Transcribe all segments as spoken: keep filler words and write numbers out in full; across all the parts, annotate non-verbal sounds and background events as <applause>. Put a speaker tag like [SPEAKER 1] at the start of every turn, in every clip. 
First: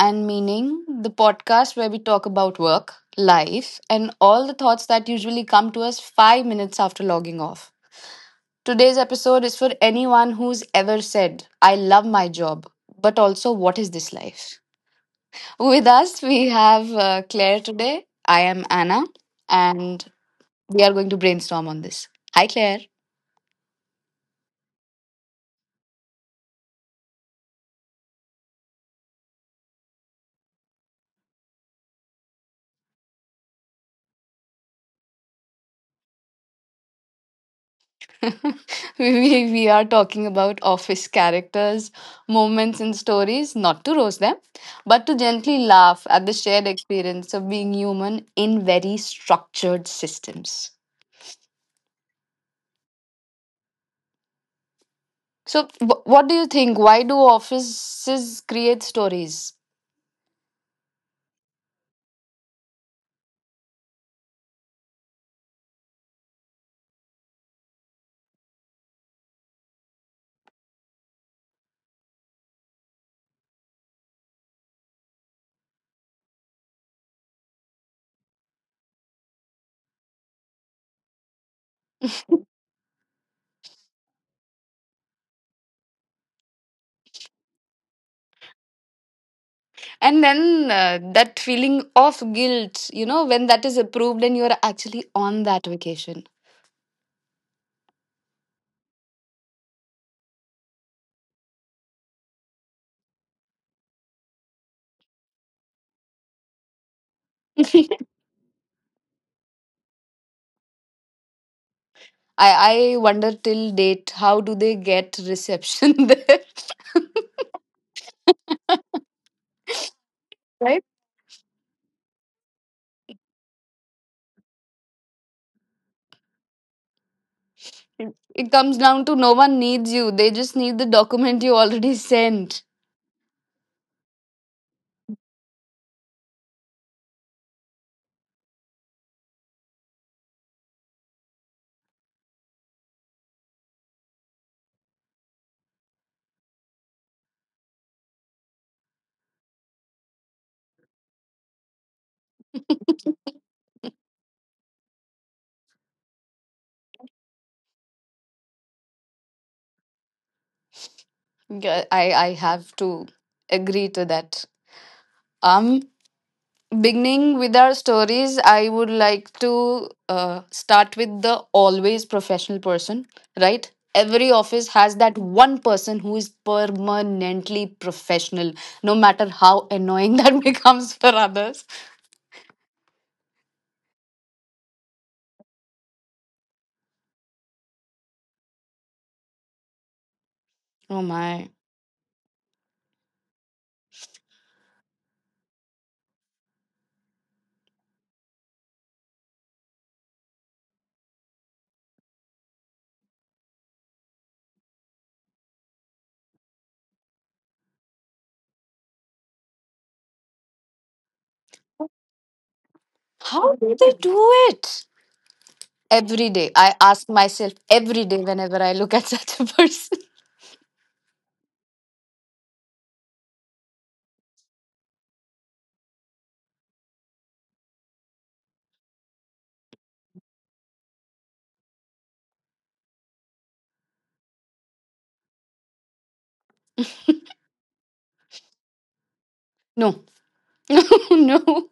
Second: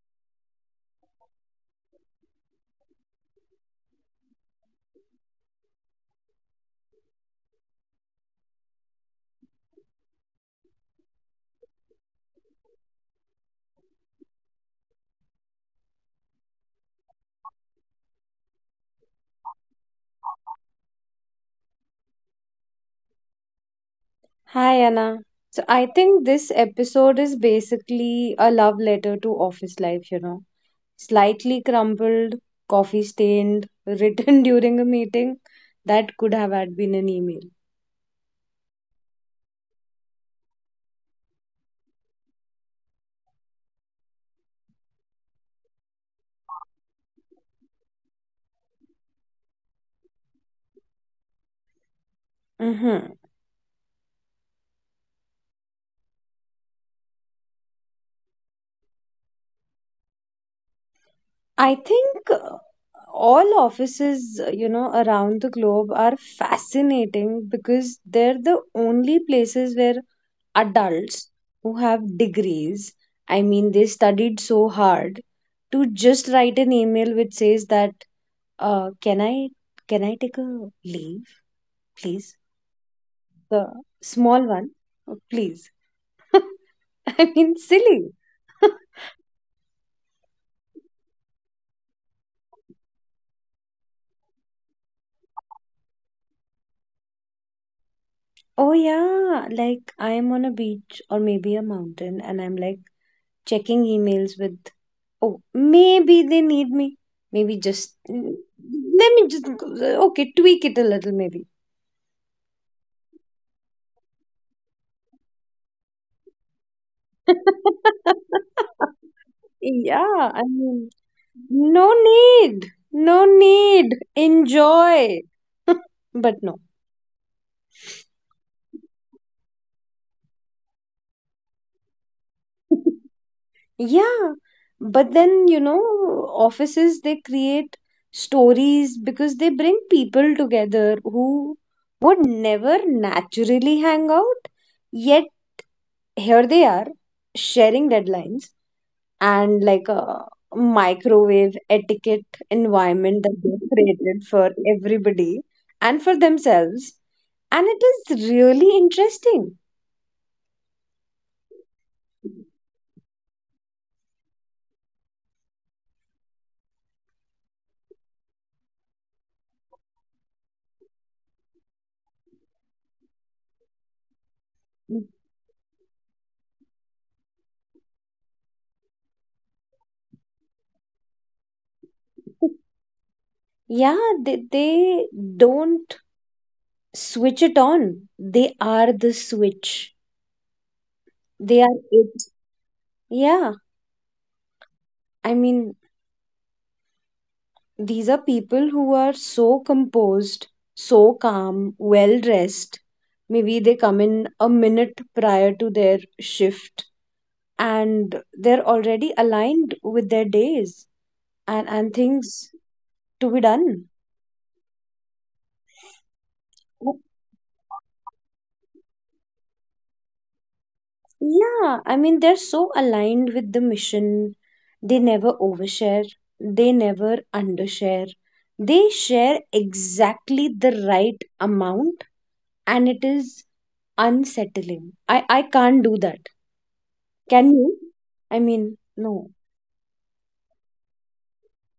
[SPEAKER 1] and Meaning, the podcast where we talk about work, life, and all the thoughts that usually come to us five minutes after logging off. Today's episode is for anyone who's ever said, I love my job, but also, what is this life? With us, we have uh, Claire today. I am Anna, and we are going to brainstorm on this. Hi, Claire.
[SPEAKER 2] Hi, Anna. So I think this episode is basically a love letter to office life, you know. Slightly crumpled, coffee stained, written <laughs> during a meeting that could have had been an email.
[SPEAKER 1] <laughs> we, we are talking about office characters, moments, and stories, not to roast them, but to gently laugh at the shared experience of being human in very structured systems.
[SPEAKER 2] Mm-hmm.
[SPEAKER 1] So, wh- what do you think? Why do offices create stories?
[SPEAKER 2] I think uh, all offices, uh, you know, around the globe are fascinating because they're the only places where adults who have degrees. I mean, they studied so hard to just write an email which says that, uh, can I can I take a leave, please? The small one, uh, please. <laughs> I mean, silly. <laughs>
[SPEAKER 1] And then uh, that feeling of guilt, you know, when that is approved and you're actually on that vacation.
[SPEAKER 2] Oh yeah, like I am on a beach or maybe a mountain, and I'm like checking emails with. Oh, maybe they need me. Maybe just mm, let me just go- okay, tweak it a little. Maybe.
[SPEAKER 1] I, I wonder till date how do they get reception <laughs>
[SPEAKER 2] Yeah, I
[SPEAKER 1] there?
[SPEAKER 2] mean, no need, no need, enjoy. <laughs> But no.
[SPEAKER 1] It it comes down to no one needs you. They just need the document you already sent.
[SPEAKER 2] Yeah, but then, you know, offices they create stories because they bring people together who would never naturally hang out, yet here they are sharing deadlines, and like a microwave etiquette environment that they created for everybody and for themselves. And it is really interesting.
[SPEAKER 1] Yeah, I, I have to agree to that. Um, Beginning with our stories, I would like to uh, start with the always professional person, right? Every office has that one person who is permanently professional, no matter how annoying <laughs> that becomes for others.
[SPEAKER 2] Yeah, they, they don't switch it on. They are the switch.
[SPEAKER 1] Oh my.
[SPEAKER 2] They are it. Yeah, I mean, these are people who are so composed, so calm, well dressed. Maybe they come in a minute prior to their shift and they're already aligned with their days and, and things to be
[SPEAKER 1] How do
[SPEAKER 2] done.
[SPEAKER 1] they do it? Every day. I ask myself every day whenever I look at <laughs> such a person. <laughs>
[SPEAKER 2] Yeah, I mean, they're so aligned with the mission. They never overshare, they never undershare. They share exactly the right amount, and it is unsettling. I, I can't do that. Can you? I mean, no.
[SPEAKER 1] No, <laughs> no, no.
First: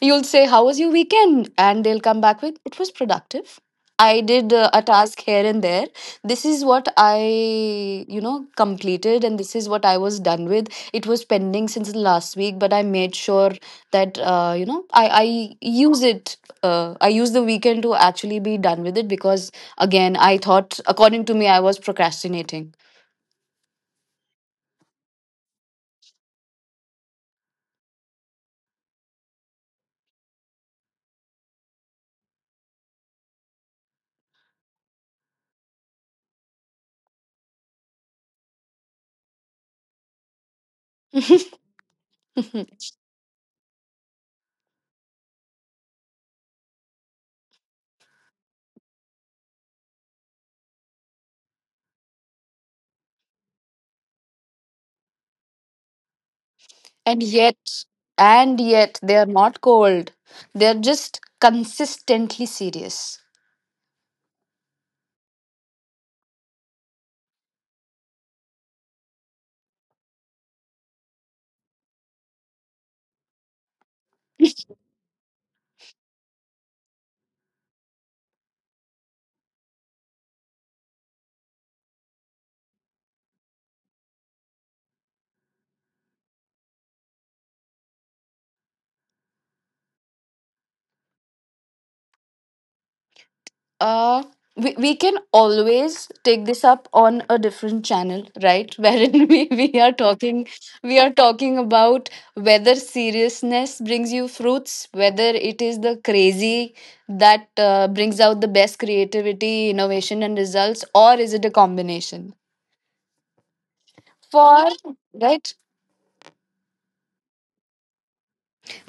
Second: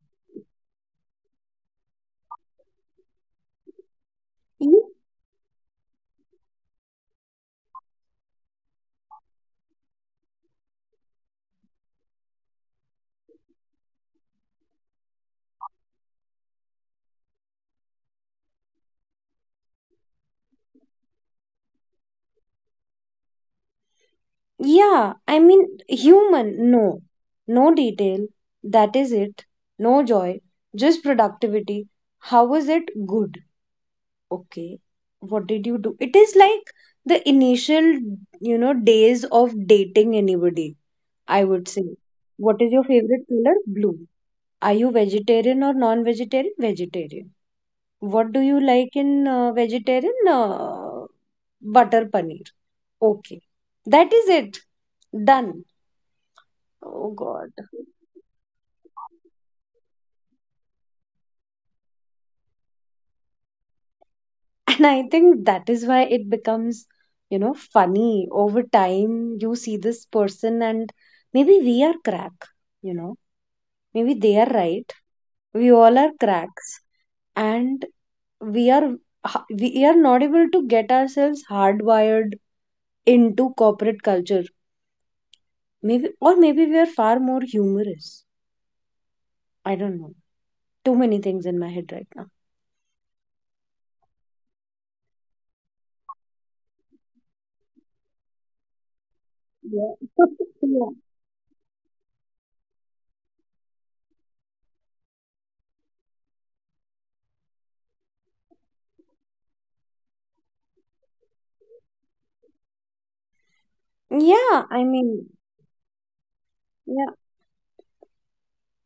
[SPEAKER 1] You'll say, How was your weekend? And they'll come back with, It was productive. I did uh, a task here and there. This is what I, you know, completed and this is what I was done with. It was pending since the last week, but I made sure that, uh, you know, I, I use it. Uh, I use the weekend to actually be done with it because, again, I thought, according to me, I was procrastinating.
[SPEAKER 2] Yeah, I mean, human, no. No detail, that is it. No joy, just productivity. How was it good? Okay, what did you do? It is like the initial, you know, days of dating anybody, I
[SPEAKER 1] <laughs>
[SPEAKER 2] would say. What is your
[SPEAKER 1] <laughs>
[SPEAKER 2] favorite color? Blue. Are you vegetarian or non-vegetarian? Vegetarian. What do you like in uh, vegetarian? Uh, butter paneer. Okay, that is it. Done. Oh
[SPEAKER 1] And
[SPEAKER 2] God.
[SPEAKER 1] yet, and yet, they are not cold. They're just consistently serious.
[SPEAKER 2] And I think that is why it becomes, you know, funny. Over time, you see this person, and maybe we are crack, you know, maybe they are right. We all are cracks, and we are ha- we are not able to get ourselves hardwired into corporate culture. Maybe, or maybe we are far more humorous. I don't know. Too many things in my head right now.
[SPEAKER 1] Uh, we, we can always take this up on a different channel, right? <laughs> Wherein we, we are
[SPEAKER 2] Yeah.
[SPEAKER 1] talking
[SPEAKER 2] <laughs> Yeah.
[SPEAKER 1] we are talking about whether seriousness brings you fruits, whether it is the crazy that uh, brings out the best creativity, innovation, and results, or is it a combination? For
[SPEAKER 2] Yeah, I mean,
[SPEAKER 1] right
[SPEAKER 2] yeah.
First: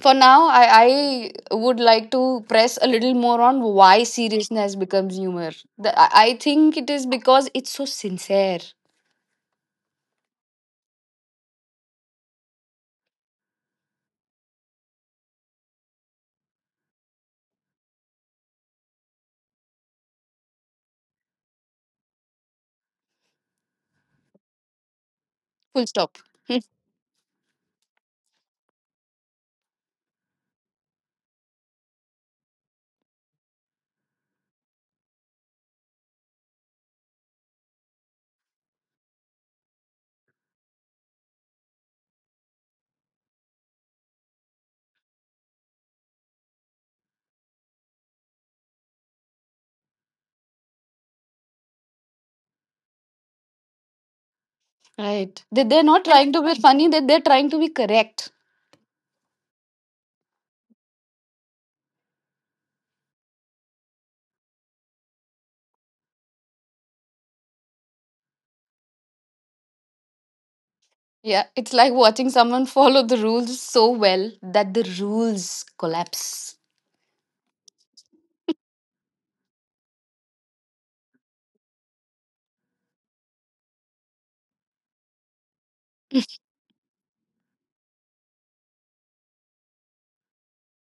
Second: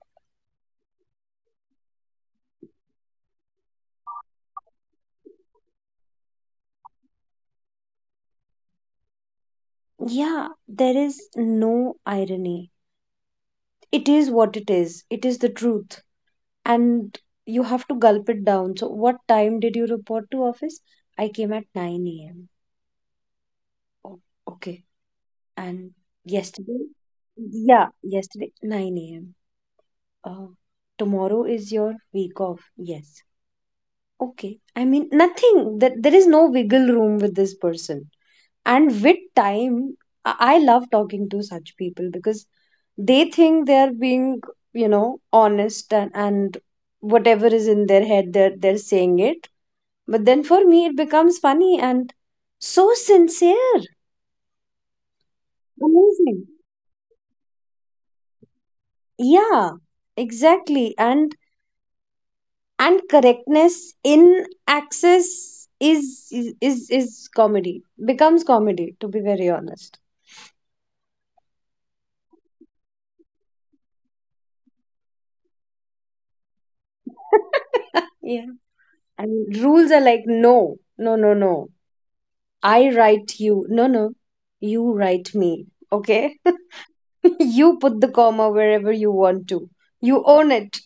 [SPEAKER 1] for now i i would like to press a little more on why seriousness becomes humor. the, i I think it is because it's so sincere,
[SPEAKER 2] Yeah, there is no irony. It is what it is. It is the truth. And you have to gulp it down. So, what time did you report to office? I came at nine a m. Oh, okay.
[SPEAKER 1] full
[SPEAKER 2] And
[SPEAKER 1] stop.
[SPEAKER 2] yesterday? Yeah, yesterday, nine a m. Uh, tomorrow is your week off. Yes. Okay. I mean, nothing. That there is no wiggle room with this person. And with time, I I love talking to such people because they think they're being, you know, honest and, and whatever is in their head they're, they're saying it, but then for me it becomes funny and so sincere.
[SPEAKER 1] <laughs> Right, they, they're not trying to
[SPEAKER 2] Amazing.
[SPEAKER 1] be funny that they're trying to be correct.
[SPEAKER 2] Yeah, exactly. And and correctness in access is is is comedy. Becomes comedy, to be very honest.
[SPEAKER 1] Yeah, it's like watching someone follow the rules so well that the rules collapse.
[SPEAKER 2] Yeah. And rules are like, no no no no, I write you, no no, you write me, okay, you put the comma wherever you want to, you own it.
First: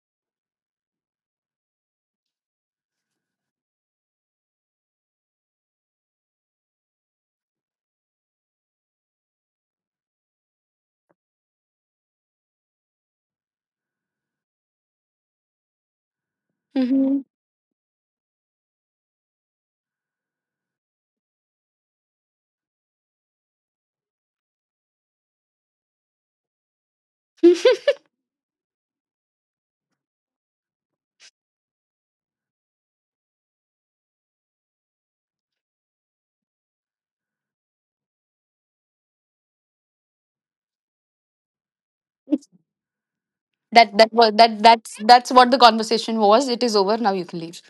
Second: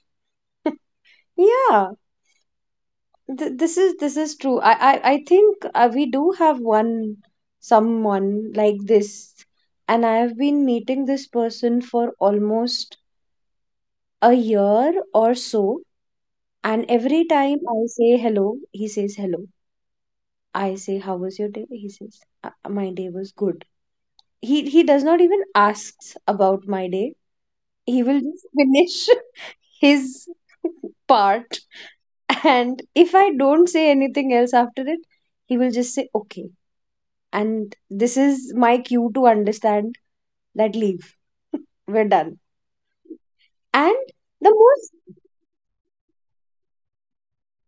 [SPEAKER 2] Yeah, th- this is, this is true. I i, I think uh, we do have one someone like this, and I have been meeting this person for almost a year or so. And every
[SPEAKER 1] Hmm.
[SPEAKER 2] time I say hello, he says hello. I say how was your day, he says, "Uh, my day was good." He he does not even asks about my day.
[SPEAKER 1] <laughs>
[SPEAKER 2] He will just finish <laughs> his part. And if I don't say anything else after it, he will just say, okay. And this is my cue to understand that leave. We're done.
[SPEAKER 1] that
[SPEAKER 2] And
[SPEAKER 1] that was
[SPEAKER 2] the
[SPEAKER 1] that that's
[SPEAKER 2] most,
[SPEAKER 1] that's what the conversation was. It is over now, you can leave.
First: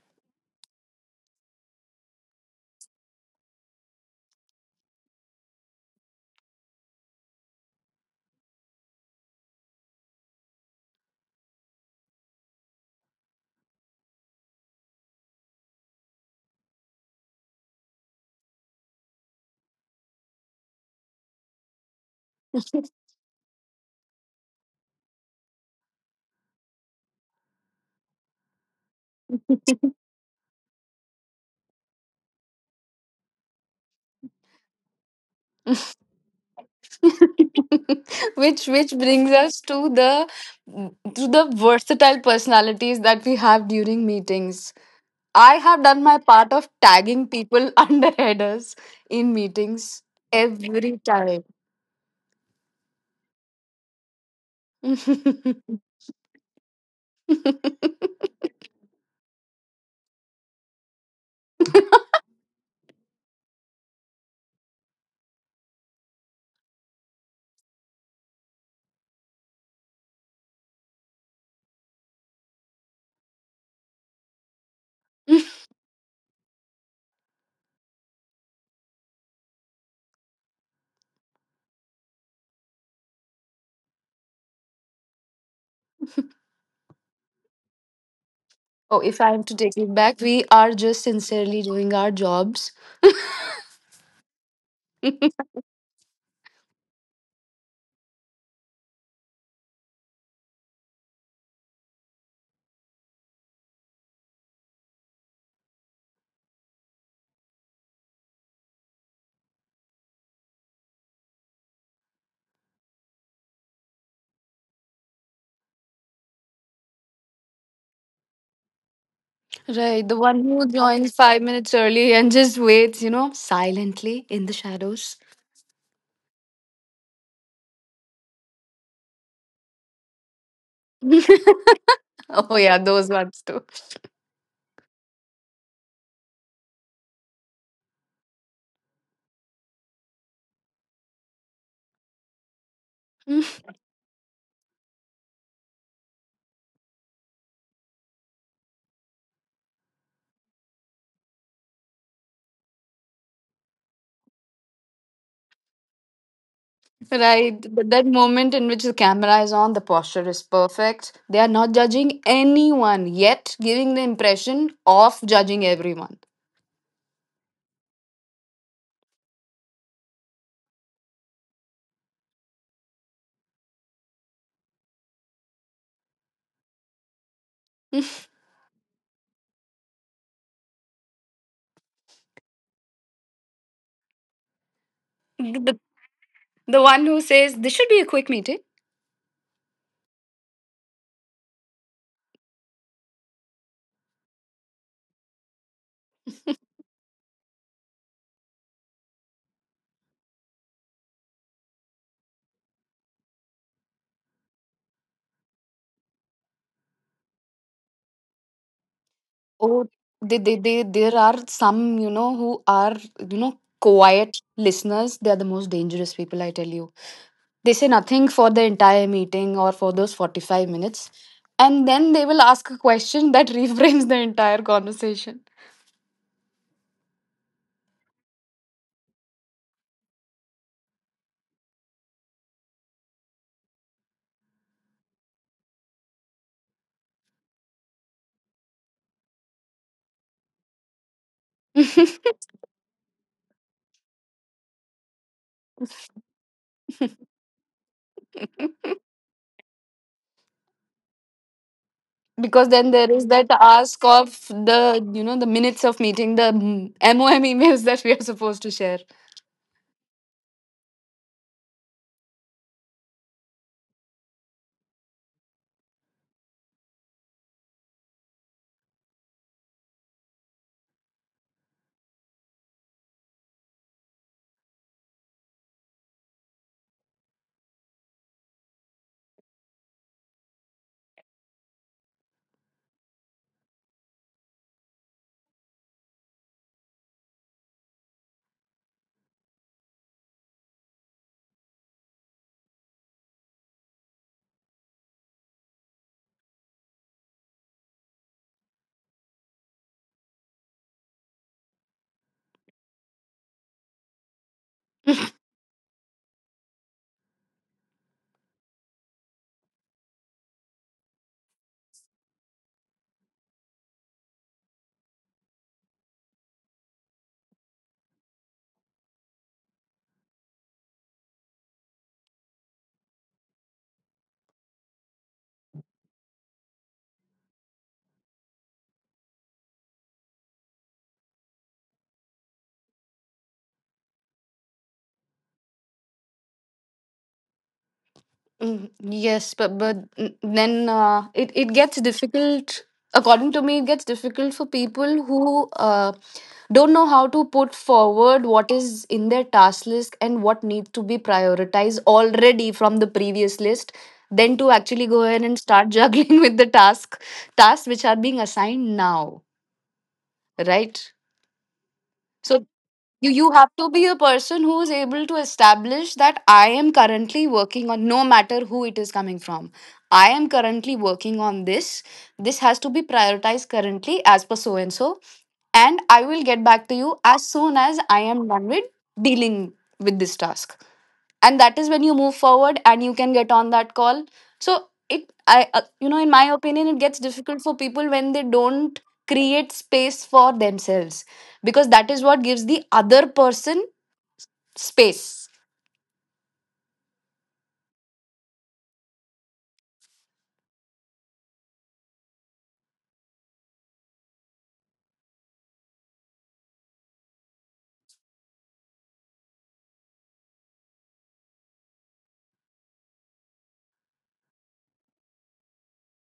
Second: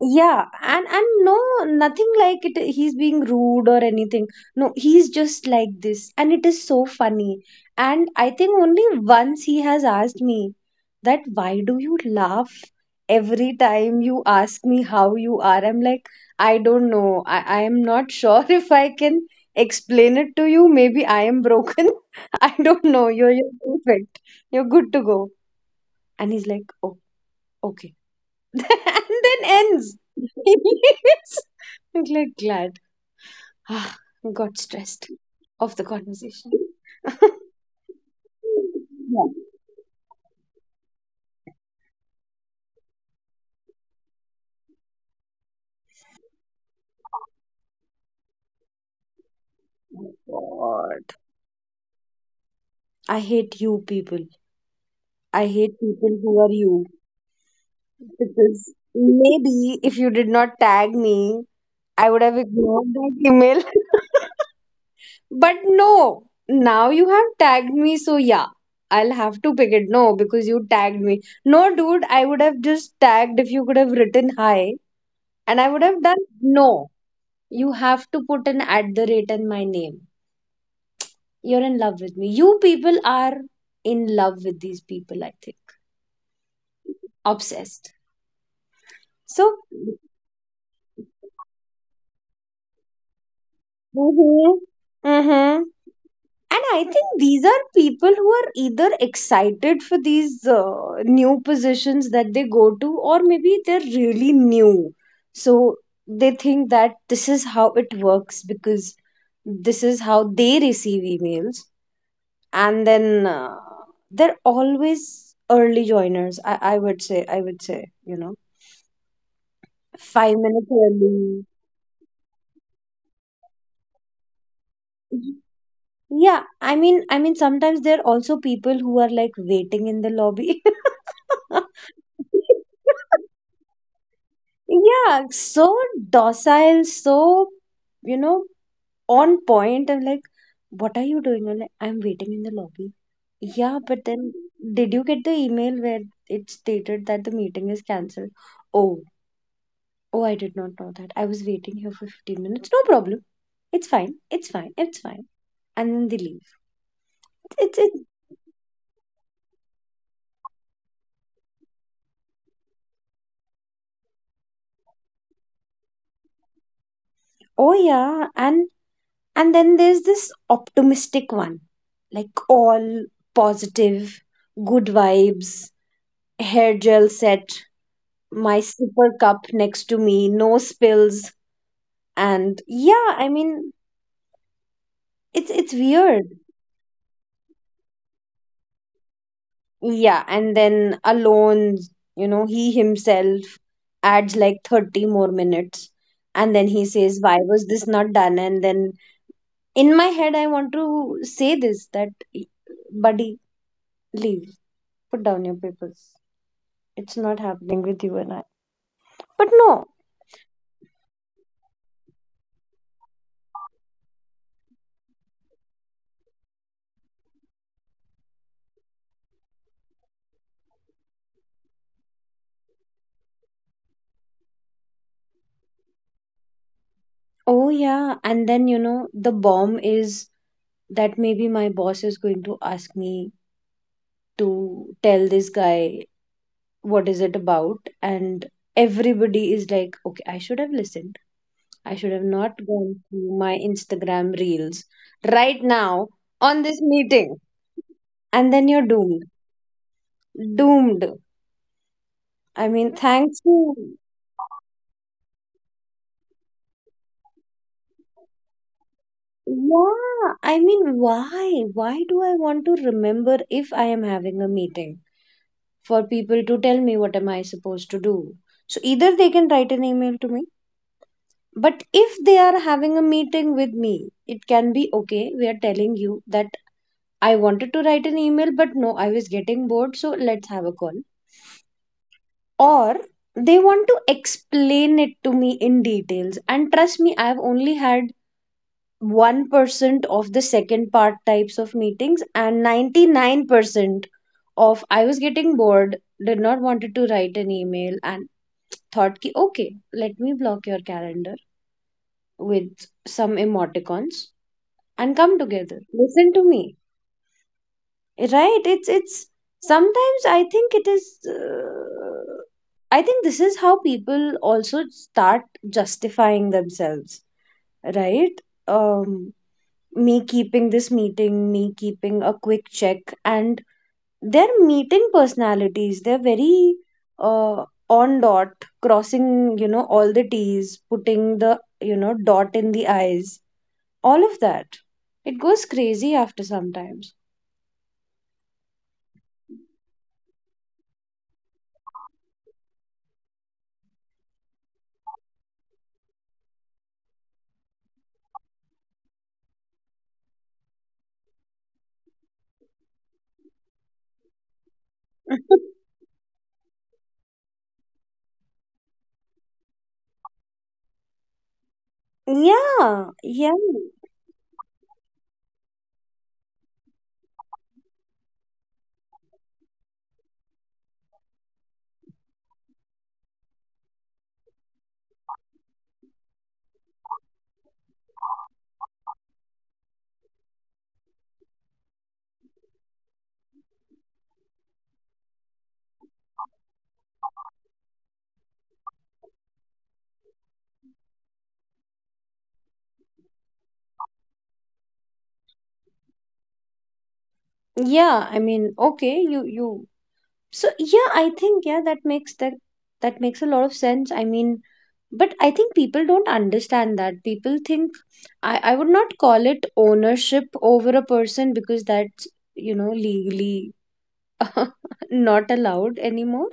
[SPEAKER 2] yeah, and and no, nothing like it he's being rude or anything. No, he's just like this, and it is so funny. And I think only once he has asked me that why do you laugh every time you ask me how you are. I'm like, I don't know. I, I am not sure <laughs> if I can explain it to you. Maybe I am broken. <laughs> I don't know, you're, you're perfect, you're good to go. And he's like, oh, okay. <laughs> And then ends. <laughs> I'm like glad. Ah, got stressed of the conversation. <laughs>
[SPEAKER 1] <laughs> which which brings
[SPEAKER 2] Yeah.
[SPEAKER 1] us to the to the versatile personalities that we have during meetings. I have done my part of tagging people <laughs> under headers in meetings every
[SPEAKER 2] God.
[SPEAKER 1] time.
[SPEAKER 2] I hate you people. I
[SPEAKER 1] <laughs>
[SPEAKER 2] hate people who are you. Because maybe if you did not tag me, I would have ignored that email. But no, now you have tagged me, so yeah, I'll have to pick it. No, because you tagged me. No, dude, I would have just tagged if you could have written hi, and I would have done no. You have to put an at the rate in my name. You're in love with me. You people are in love with these people, I think. Obsessed.
[SPEAKER 1] Oh, if I am
[SPEAKER 2] So,
[SPEAKER 1] to take it back, we are just sincerely doing our jobs.
[SPEAKER 2] mm-hmm.
[SPEAKER 1] <laughs>
[SPEAKER 2] And I think these are people who are either excited for these uh, new positions that they go to, or maybe they're really new, so they think that this is how it works because this is how they receive emails. And then uh, they're always early joiners. I, I would say i would say you know,
[SPEAKER 1] Right, the one
[SPEAKER 2] five
[SPEAKER 1] who
[SPEAKER 2] minutes
[SPEAKER 1] joins five
[SPEAKER 2] early.
[SPEAKER 1] minutes early and just waits, you know, silently in the shadows.
[SPEAKER 2] Yeah, I mean, I mean, sometimes there are also people who are like waiting in the lobby. <laughs>
[SPEAKER 1] <laughs> Oh yeah, those ones.
[SPEAKER 2] Yeah, so docile, so, you know, on point. I'm like, what are you doing? I'm like, I'm waiting in the lobby. Yeah,
[SPEAKER 1] <laughs>
[SPEAKER 2] but then did you get the email where it stated that the meeting is cancelled? Oh, oh, I did not know that. I was waiting here for fifteen minutes. No problem. It's fine. It's fine. It's fine. And then they leave. It's
[SPEAKER 1] Right,
[SPEAKER 2] it.
[SPEAKER 1] but that moment in which the camera is on, the posture is perfect. They are not judging anyone yet, giving the impression of judging everyone.
[SPEAKER 2] Oh yeah, and And then there's this optimistic one, like all positive, good vibes, hair gel set, my super cup next to me, no spills. And yeah, I mean, it's it's
[SPEAKER 1] The,
[SPEAKER 2] weird.
[SPEAKER 1] the one who says this should be a quick meeting.
[SPEAKER 2] Yeah, and then alone, you know, he himself adds like thirty more minutes. And then he says, why was this not done? And then in my head, I want to say this that, buddy, leave, put down your papers. It's not happening with you and I. But
[SPEAKER 1] Oh,
[SPEAKER 2] no,
[SPEAKER 1] they, they, they, there are some, you know, who are, you know, quiet listeners. They are the most dangerous people, I tell you. They say nothing for the entire meeting or for those forty-five minutes. And then they will ask a question that <laughs> reframes the entire conversation.
[SPEAKER 2] oh yeah, and then you know the bomb is that maybe my boss is going to ask me to tell this guy what is it about, and everybody is like, okay, I should have listened. I should have not gone through my Instagram reels right now on this meeting, and then you're doomed, doomed.
[SPEAKER 1] Because
[SPEAKER 2] I
[SPEAKER 1] then there
[SPEAKER 2] mean,
[SPEAKER 1] is that
[SPEAKER 2] thanks
[SPEAKER 1] ask
[SPEAKER 2] to,
[SPEAKER 1] of the, you know, the minutes of meeting, the mm, mom emails <laughs> that we are supposed to share.
[SPEAKER 2] yeah, I mean, why? Why do I want to remember if I am having a meeting for people to tell me what am I supposed to do? So either they can write an email to me, but if they are having a meeting with me, it can be okay. We are telling you that I wanted to write an email, but no, I was getting bored, so let's have a call. Or they want to explain it to me in details. And trust me, I've only had one percent of the second part types of meetings and ninety-nine percent of I was getting bored, did not wanted to write an email, and thought ki okay let me block your calendar with some emoticons and come together listen to me. Right, it's it's sometimes I think it is, uh, I think this is how people also start justifying themselves, right. Um, me keeping this meeting, me keeping a quick check, and they're meeting personalities. They're very uh, on dot, crossing, you know, all the T's, putting the, you know, dot in the I's, all of that. It goes crazy after sometimes.
[SPEAKER 1] Mm, yes but but mm, then uh, it, it gets difficult. According to me it gets difficult for people who uh, don't know how to put forward what is in their task list and what needs to be prioritized already from the previous list, then to actually go ahead
[SPEAKER 2] <laughs>
[SPEAKER 1] and start <laughs> juggling with the task tasks which are being assigned now, right? So
[SPEAKER 2] Yeah, yeah,
[SPEAKER 1] you you have to be a person who is able to establish that I am currently working on, no matter who it is coming from, I am currently working on this, this has to be prioritized currently as per so and so, and I will get back to you as soon as I am done with dealing with this task. And that is when you move forward and you can get on that call. So it, I uh, you know, in my opinion it gets difficult for people when they don't create space for themselves, because that is what gives the other person space.
[SPEAKER 2] yeah. I mean, okay, you, you. So yeah, I think yeah, that makes that that makes a lot of sense. I mean, but i think people don't understand that people think i, I would not call it ownership over a person because that's you know legally <laughs> not allowed anymore.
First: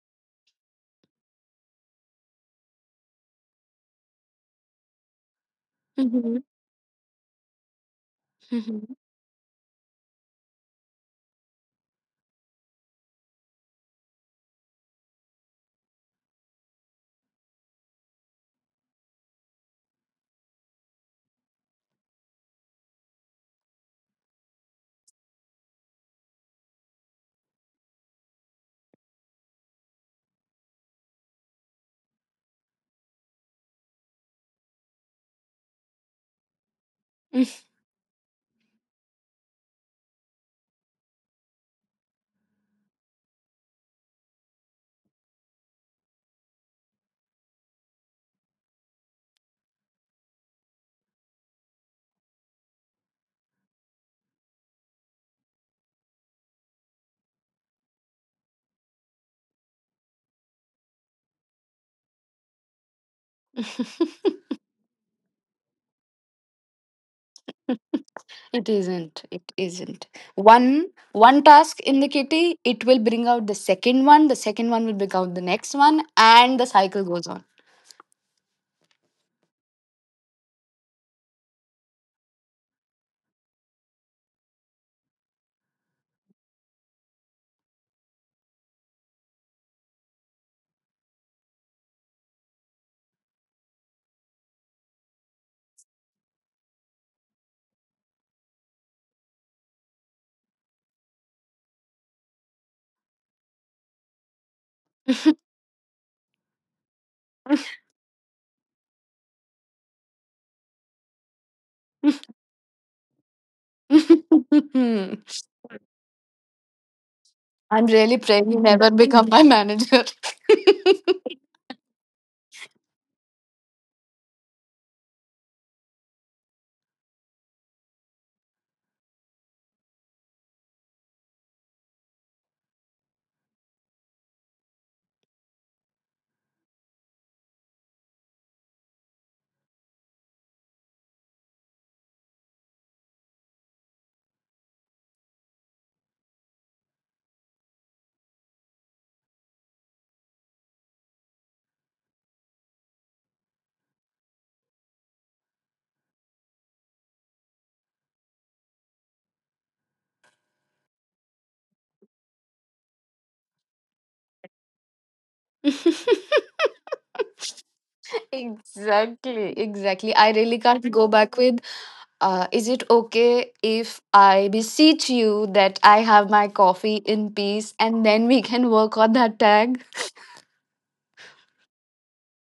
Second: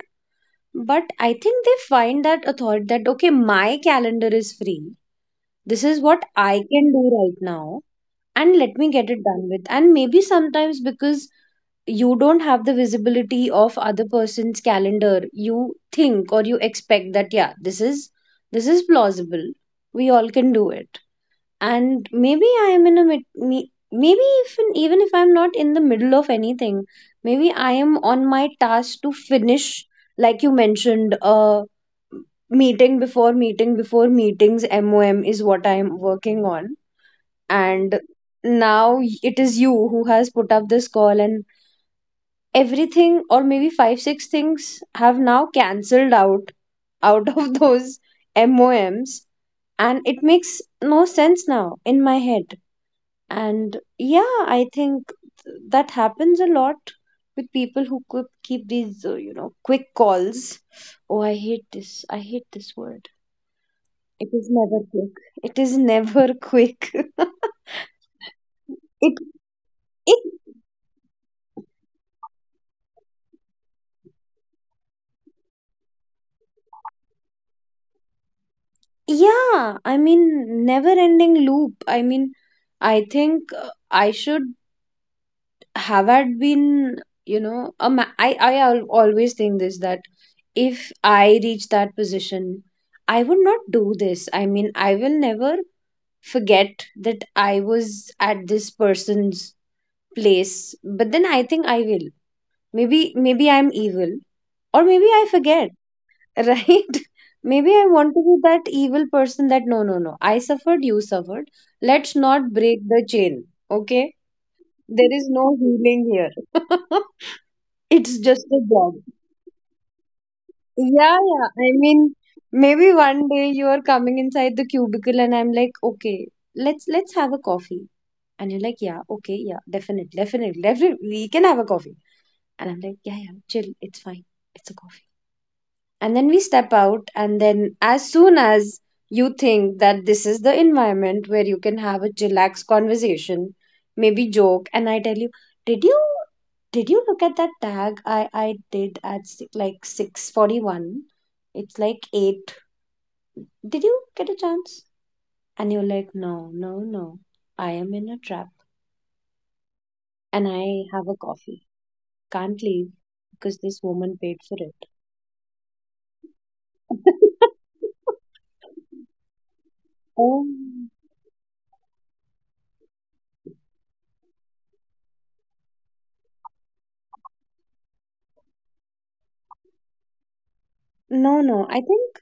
[SPEAKER 2] But I think they find that a thought that okay, my calendar is free, this is what
[SPEAKER 1] Mhm,
[SPEAKER 2] I can do right now, and let me
[SPEAKER 1] mhm.
[SPEAKER 2] get it done with. And maybe sometimes because you don't have the visibility of other person's calendar, you think or you expect that yeah, this is this is plausible, we all can do it. And maybe I am in a mid, me, maybe even even if I'm not in the middle of anything, maybe I am on my task to finish, like you mentioned. Uh meeting before meeting before meetings mom is what I'm working on. And now it is you who has put up this call, and everything, or maybe five six things have now cancelled out out of <laughs> those moms, and it makes no sense now in my head. And yeah, I think th- that happens a lot with people who could keep these uh, you know, quick calls. Oh, I hate this, I hate this word. It
[SPEAKER 1] <laughs>
[SPEAKER 2] is never quick, it is never <laughs> quick. it
[SPEAKER 1] It isn't, it isn't.
[SPEAKER 2] it
[SPEAKER 1] One one task in the kitty, it will bring out the second one, the second one will bring out the next one, and the cycle goes
[SPEAKER 2] Yeah, I mean, never ending loop. I mean, I think, uh, I should Havard been, you know, a ma- I, I al- always think this, that if I reach that position, I would not do this. I mean, I will never forget that I was at this person's place. But then I think I will. Maybe, maybe I'm evil, or maybe I forget, <laughs> right? Maybe I want to be that evil person that no, no, no. I suffered, you suffered. Let's not break the chain, okay? There
[SPEAKER 1] on.
[SPEAKER 2] is
[SPEAKER 1] <laughs>
[SPEAKER 2] no healing here. <laughs>
[SPEAKER 1] I'm really
[SPEAKER 2] It's
[SPEAKER 1] praying
[SPEAKER 2] just
[SPEAKER 1] you
[SPEAKER 2] a
[SPEAKER 1] never
[SPEAKER 2] job.
[SPEAKER 1] become my manager.
[SPEAKER 2] Yeah, yeah. I mean, maybe one day you are coming inside the cubicle and I'm like, okay, let's let's have a coffee. And you're like, yeah, okay, yeah, definitely, definitely, definitely, we can have a coffee. And I'm like, yeah, yeah, chill, it's fine, it's a coffee. And then we step out, and then as soon as you think that this is the environment where you can have a chillax conversation, maybe joke, and I tell you, did you did you look at that tag i i did at si- like six forty-one, it's like eight, did you get a chance? And you're like no, no no, I am in a trap, and I have a coffee, can't leave, because this woman paid for it.
[SPEAKER 1] <laughs>
[SPEAKER 2] <laughs>
[SPEAKER 1] Exactly, exactly. I really
[SPEAKER 2] Oh,
[SPEAKER 1] can't go back with, uh, is it okay if I beseech you that I have my coffee in peace and then we can work on that tag?
[SPEAKER 2] no, no. I think,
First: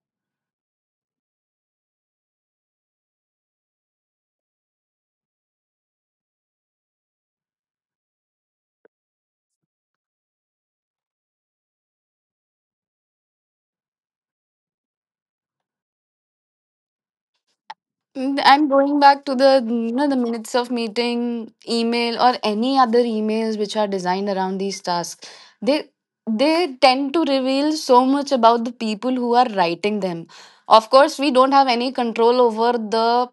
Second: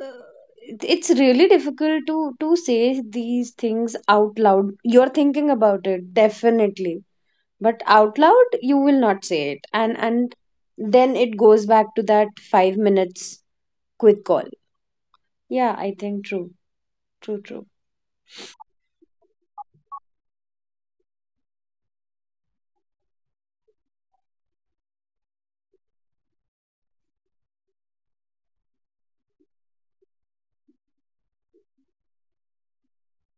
[SPEAKER 2] uh, it- it's really difficult to to say these things out loud. You're thinking about it, definitely. But out loud, you will not say it. And and then it goes back to that five minutes quick call. Yeah, I think true. True, true.
[SPEAKER 1] Mm, And going back to the, you know, the minutes of meeting email or any other emails which are designed around these tasks, they they tend to reveal so much about the people who are writing them. Of course, we don't have any control over the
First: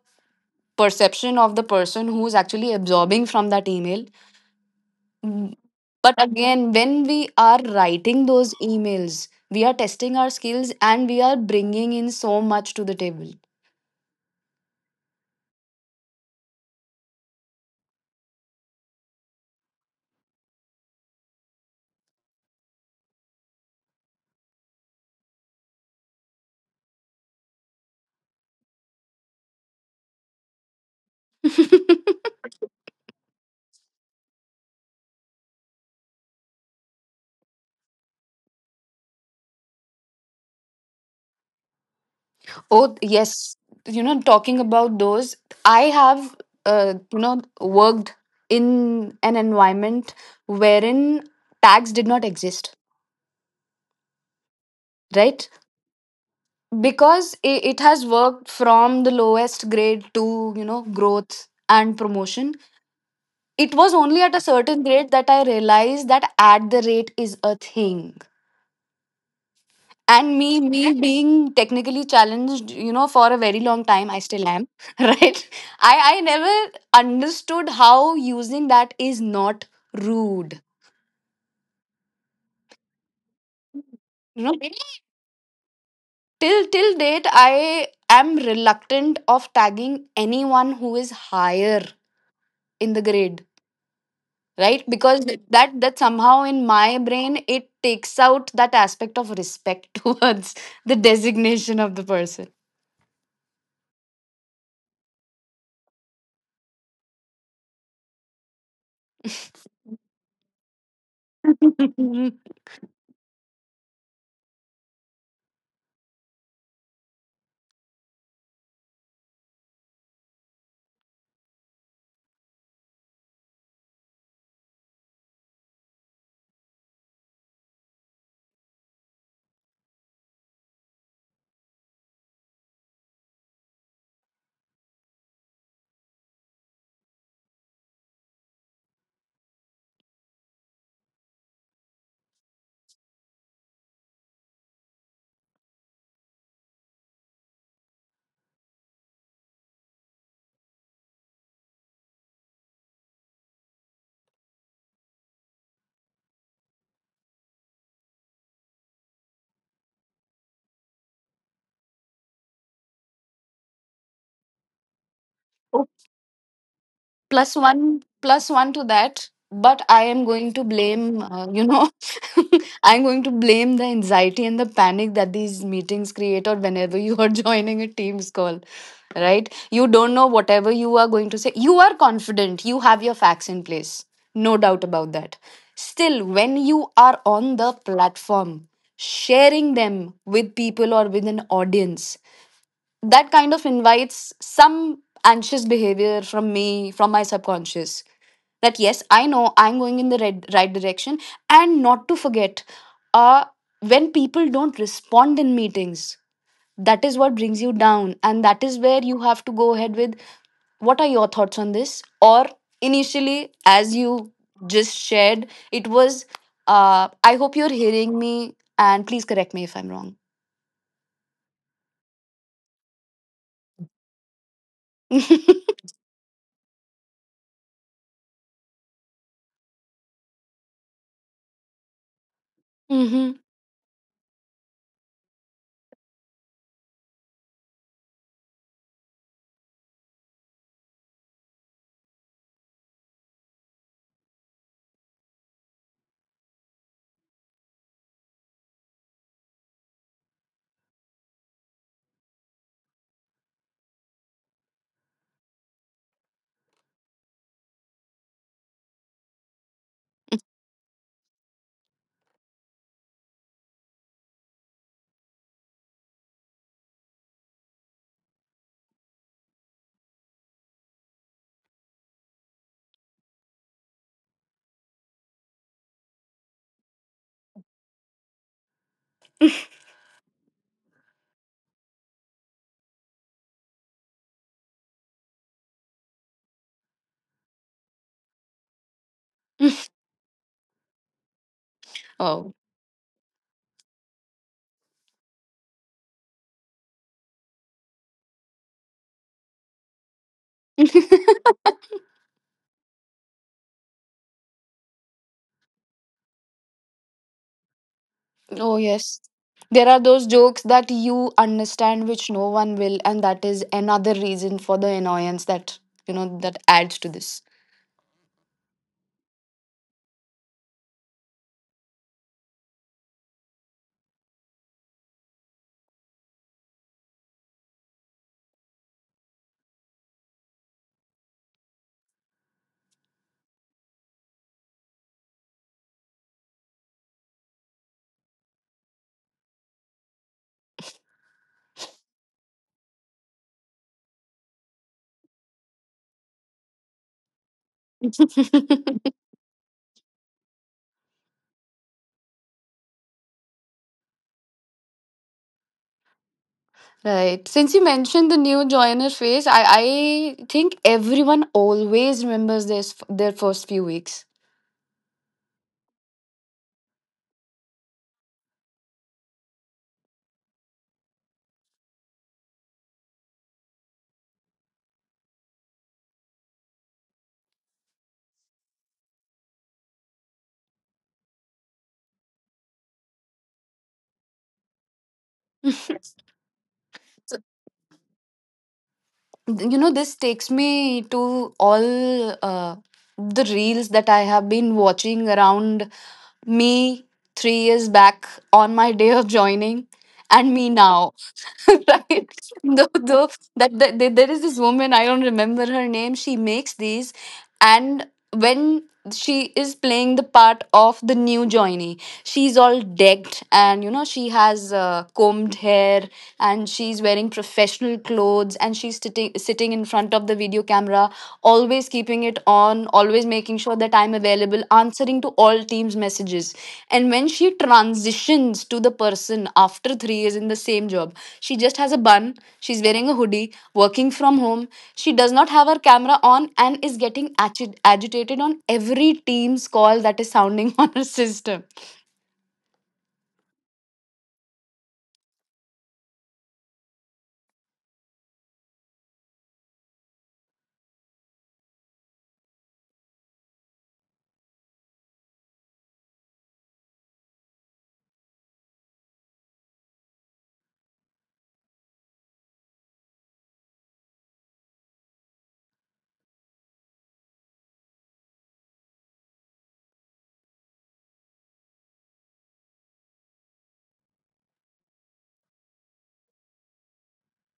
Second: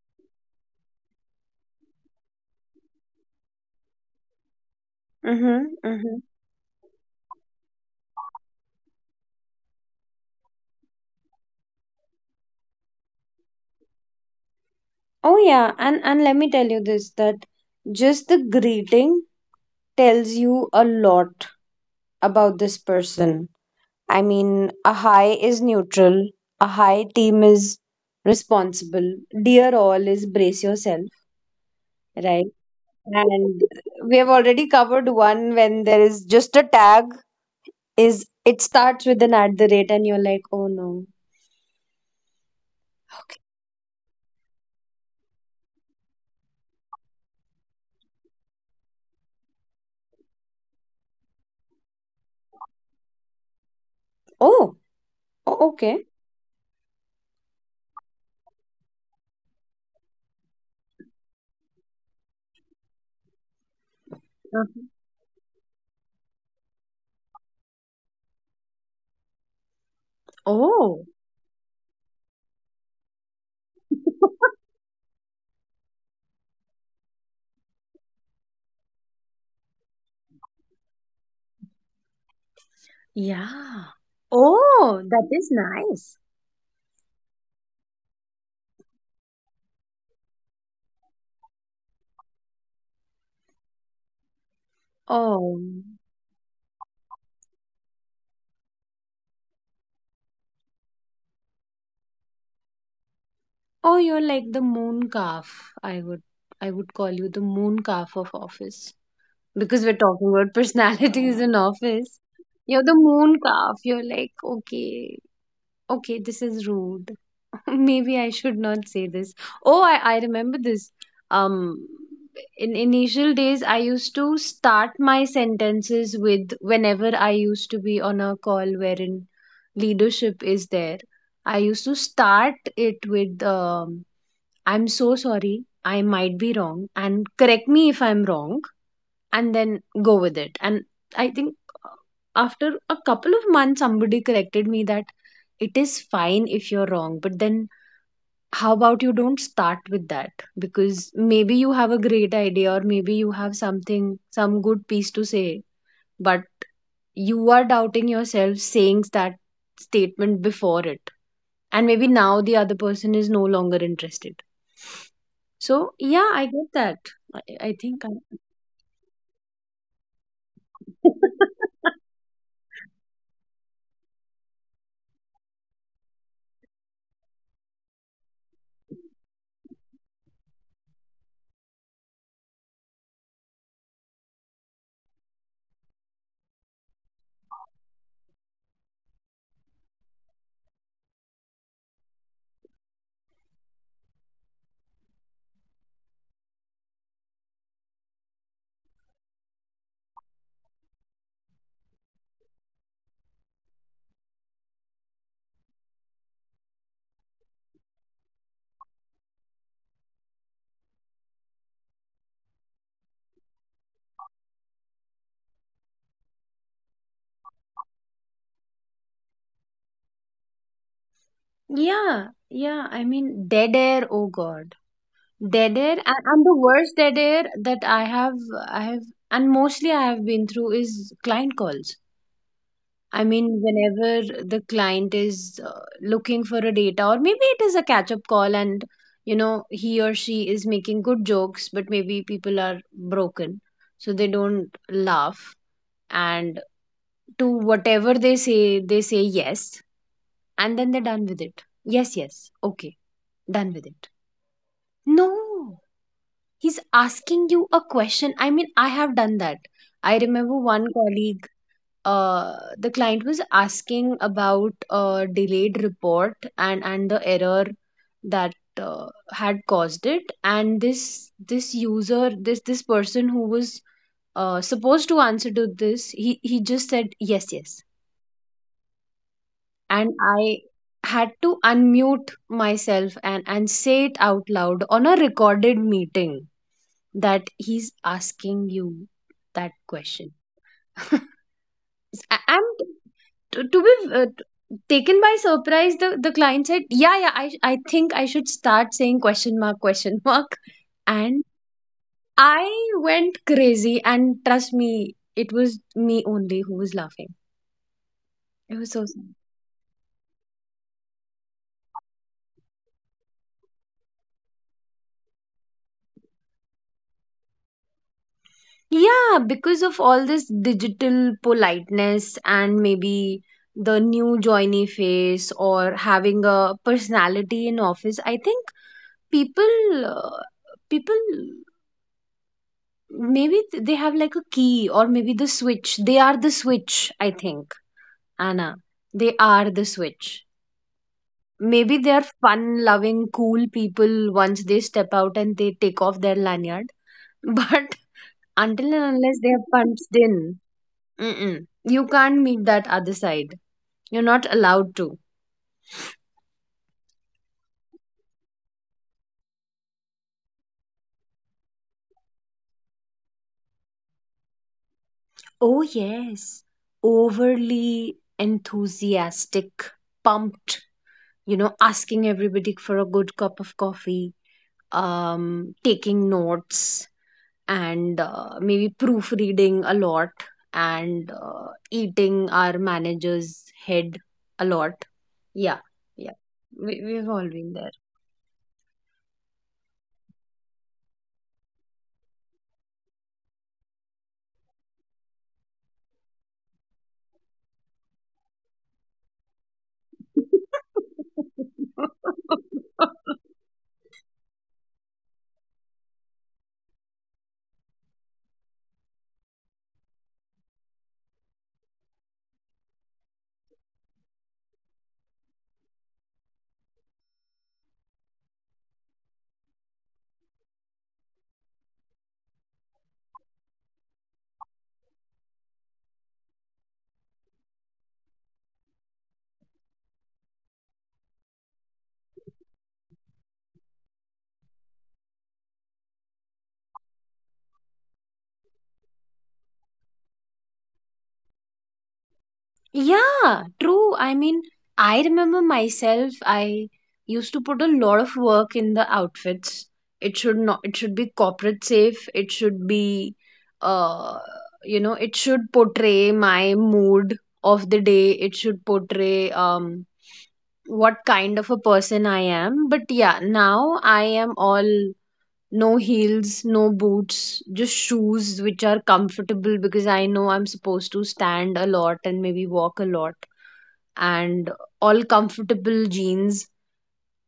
[SPEAKER 1] perception of the person who's actually absorbing from that email. Mm.
[SPEAKER 2] Mm-hmm.
[SPEAKER 1] But
[SPEAKER 2] Mm-hmm.
[SPEAKER 1] again, when we are writing those emails, we are testing our skills and we are bringing in so much to the table.
[SPEAKER 2] Oh yeah, and and let me tell you this, that just the greeting tells you a lot about this person. I mean, a high is neutral, a high team is responsible. Dear all is brace yourself,
[SPEAKER 1] <laughs>
[SPEAKER 2] right? And we have already covered one, when there is just a tag, is it starts with an at the rate and you're like, oh no.
[SPEAKER 1] Oh, yes. You know, talking about those, I have, uh, you know, worked in an environment wherein tags did not exist,
[SPEAKER 2] Oh, oh
[SPEAKER 1] right?
[SPEAKER 2] okay.
[SPEAKER 1] Because it, it has worked from the lowest grade to, you know, growth and promotion. It was only at a
[SPEAKER 2] Uh-huh.
[SPEAKER 1] certain grade that I realized that at the rate is a thing, and me me
[SPEAKER 2] Oh,
[SPEAKER 1] being technically challenged, you know, for a very long time I still
[SPEAKER 2] <laughs>
[SPEAKER 1] am. <laughs> Right, i i never understood how using that is not rude,
[SPEAKER 2] yeah.
[SPEAKER 1] you know.
[SPEAKER 2] Oh, that is nice.
[SPEAKER 1] Till till date I am reluctant of tagging anyone who is higher in the grade, right? Because,
[SPEAKER 2] Oh.
[SPEAKER 1] Mhm, that that somehow in my brain it takes out that aspect of respect <laughs> towards the designation of the
[SPEAKER 2] Oh, you're like the moon calf. I would I would call you the moon calf of office, because we're talking about <laughs> personalities in office. You're
[SPEAKER 1] person.
[SPEAKER 2] the moon calf. You're like, okay, okay, this is rude. <laughs> Maybe I should not say this. Oh, I, I remember this. Um, in initial days, I used to start my sentences with, whenever I used to be on a call wherein leadership is there, I used to start it with, um, I'm so sorry, I might be wrong, and correct me if I'm wrong, and then go with it. And I think after a couple of months, somebody corrected me that it is fine if you're wrong, but then how about you don't start with that? Because maybe you have a great idea, or maybe you have something, some good piece to say, but you are doubting yourself saying that statement before it. And maybe now the other person is no longer interested. So, yeah,
[SPEAKER 1] <laughs>
[SPEAKER 2] I get that. I, I
[SPEAKER 1] Plus
[SPEAKER 2] think
[SPEAKER 1] one, plus one to that. But I am going to
[SPEAKER 2] I. <laughs>
[SPEAKER 1] blame, uh, you know, <laughs> I'm going to blame the anxiety and the panic that these meetings create, or whenever you are <laughs> joining a team's call, right? You don't know, whatever you are going to say, you are confident, you have your facts in place, no doubt about that. Still when you are on the platform sharing them with people or with an audience, that kind of invites some anxious behavior from me, from my subconscious, that yes, I know I'm going in the right, right direction. And not to forget, uh when people don't respond in meetings, that is what brings you down, and that is where you have to go ahead with, what are your thoughts on this? Or initially, as you just shared, it was, uh I hope you're hearing me, and please correct me if I'm wrong.
[SPEAKER 2] Yeah, yeah. I mean, dead air. Oh God,
[SPEAKER 1] <laughs>
[SPEAKER 2] dead air, and, and the worst dead air that I have, I have, and mostly I have been through, is client calls. I
[SPEAKER 1] Mm-hmm.
[SPEAKER 2] mean, whenever the client is uh, looking for a data, or maybe it is a catch-up call, and you know, he or she is making good jokes, but maybe people are broken, so they don't laugh, and to whatever they say, they say yes, and then they're done with it. Yes, yes, okay, done with it. No, he's asking you a question. I mean, I have done that. I remember one colleague, uh, the client was asking about uh, delayed report and and the error that uh, had caused it. And this this user, this this person who was uh, supposed to answer to this, he he just said yes, yes. And I had to unmute myself and and say it out loud on a recorded meeting that he's asking you that
[SPEAKER 1] <laughs>
[SPEAKER 2] question. <laughs> I-
[SPEAKER 1] Oh.
[SPEAKER 2] I'm to, to be uh, t- taken by surprise. The the client said, "Yeah, yeah, I I think I should start saying question mark, question mark,"
[SPEAKER 1] <laughs>
[SPEAKER 2] and I went crazy. And trust me, it was me only who was laughing. It
[SPEAKER 1] Oh,
[SPEAKER 2] was so
[SPEAKER 1] yes.
[SPEAKER 2] sad.
[SPEAKER 1] There are those jokes that you understand which no one will, and that is another reason for the annoyance that, you know, that adds to this.
[SPEAKER 2] Yeah, because of all this digital politeness, and maybe the new joiny face or having a personality in office, I think people, uh, people maybe th- they have like a key, or maybe the switch. They are the switch, I think, Anna. They are the switch. Maybe they are fun loving, cool people once they step out and they take off their lanyard. <laughs> But until and
[SPEAKER 1] <laughs>
[SPEAKER 2] unless they are punched in, mm-mm, you can't meet that other side. You're not allowed to.
[SPEAKER 1] Right. Since you mentioned the new joiner phase, I, I think everyone always remembers this, their first few weeks.
[SPEAKER 2] Oh, yes. Overly enthusiastic, pumped, you know, asking everybody for a good cup of coffee, um, taking notes, and uh, maybe proofreading a lot, and uh, eating our manager's head a lot. Yeah, yeah. We, we've all
[SPEAKER 1] So,
[SPEAKER 2] been
[SPEAKER 1] you know, this takes me to all uh, the reels that I have been watching around me three years back on my day of joining and me now. <laughs> Right? Though,
[SPEAKER 2] there.
[SPEAKER 1] though
[SPEAKER 2] <laughs>
[SPEAKER 1] That, that there there is this woman, I don't remember her name. She makes these, and when she is playing the part of the new joinee, she's all decked, and you know she has uh, combed hair, and she's wearing professional clothes, and she's sitting sitting in front of the video camera, always keeping it on, always making sure that I'm available, answering to all teams messages. And when she transitions to the person after three years in the same job, she just has a bun, she's wearing a hoodie, working from home, she does not have her camera on and is getting agi- agitated on every team's call that is sounding <laughs> on her system.
[SPEAKER 2] Yeah, true. I mean, I remember myself, I used to put a lot of work in the outfits. It should not, it should be corporate safe. It should be, uh, you know, it should portray my mood of the day. It should portray, um, what kind of a person I am. But yeah, now I am all no heels, no boots, just shoes which are comfortable, because I know I'm supposed to stand a lot and maybe walk a lot, and all comfortable jeans,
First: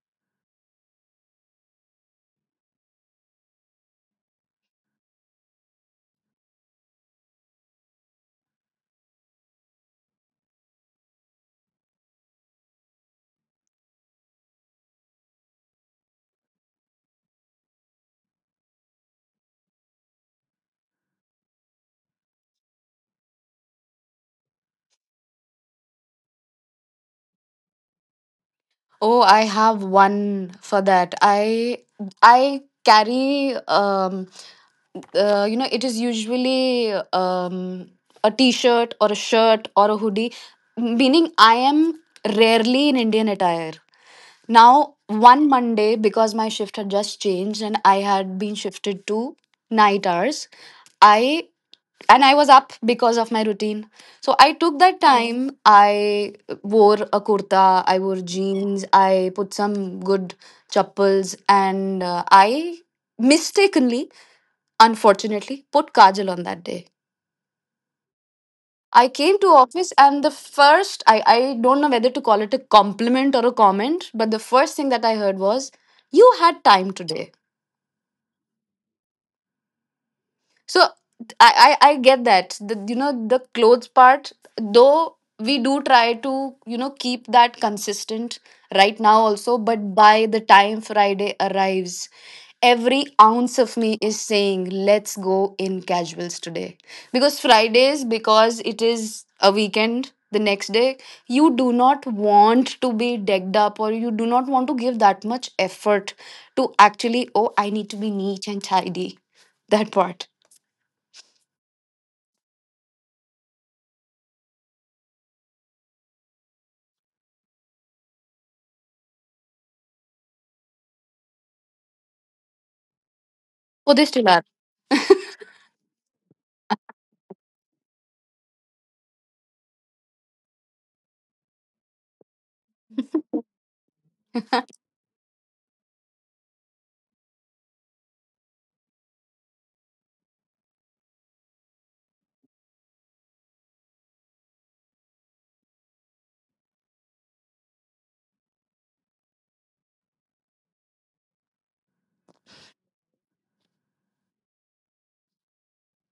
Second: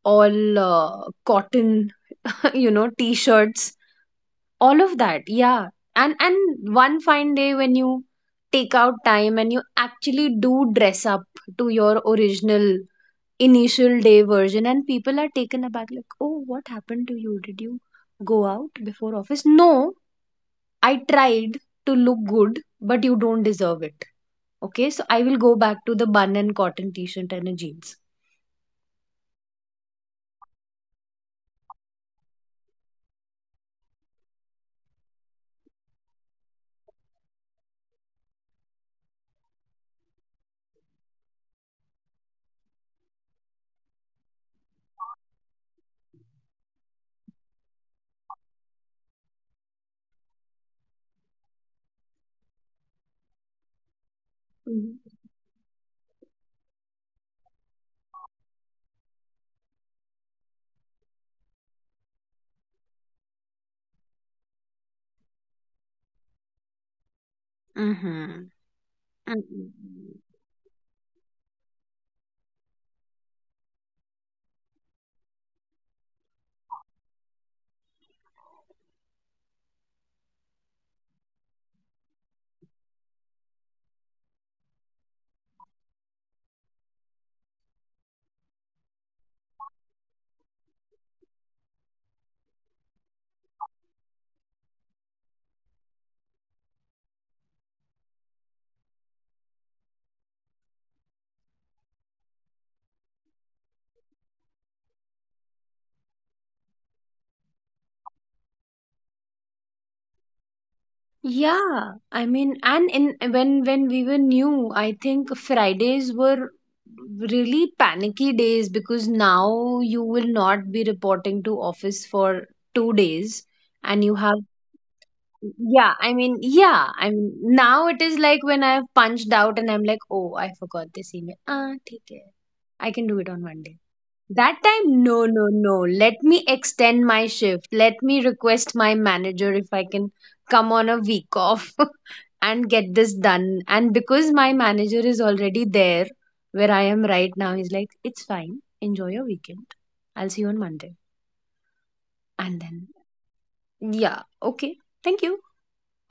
[SPEAKER 2] all uh, cotton, <laughs> you know, t-shirts, all of that. Yeah. And and one fine day when you take out time and you actually do dress up to your original initial day version, and people are taken aback like, "Oh, what happened to you? Did you go out before office?" No, I tried to look good, but you don't deserve it. Okay, so I will go back to the bun and cotton t-shirt and a jeans.
[SPEAKER 1] Oh, I have one for that. I I carry um uh, you know, it is usually um a t-shirt or a shirt or a hoodie, meaning I am rarely in Indian attire. Now one Monday, because my shift had just changed and I had been shifted to night hours, I and I was up because of my routine. So I took that time. I wore a kurta, I wore jeans, I put some good chappals, and uh, I mistakenly, unfortunately, put kajal on that day.
[SPEAKER 2] Mm-hmm.
[SPEAKER 1] I came to office
[SPEAKER 2] Mm-hmm.
[SPEAKER 1] and the first, I, I don't know whether to call it a compliment or a comment, but the first thing that I heard was, You had time today. So I, I I get that. The, you know, the clothes part, though we do try to, you know, keep that consistent right now also. But by the time Friday arrives, every ounce of me is saying let's go in casuals today, because Fridays, because it is a weekend. The next day, you do not want to be decked up, or you do not want to give that much effort to actually, oh, I need to be neat and tidy. That part.
[SPEAKER 2] Yeah, I mean, and in when when we were new, I think Fridays were really panicky days, because now you will not be reporting to office for two days,
[SPEAKER 1] Oh,
[SPEAKER 2] and
[SPEAKER 1] they
[SPEAKER 2] you
[SPEAKER 1] still
[SPEAKER 2] have
[SPEAKER 1] are.
[SPEAKER 2] yeah, I mean, yeah, I mean, now it is like when I have punched out and I'm like, oh, I forgot this email. Ah, okay. I can do it on Monday. That
[SPEAKER 1] <laughs>
[SPEAKER 2] time, no, no, no. Let me extend my shift. Let me request my manager if I can come on a week off <laughs> and get this done. And because my manager is already there where I am right now, he's like, it's fine. Enjoy your weekend. I'll see you on Monday. And then, yeah, okay. Thank you.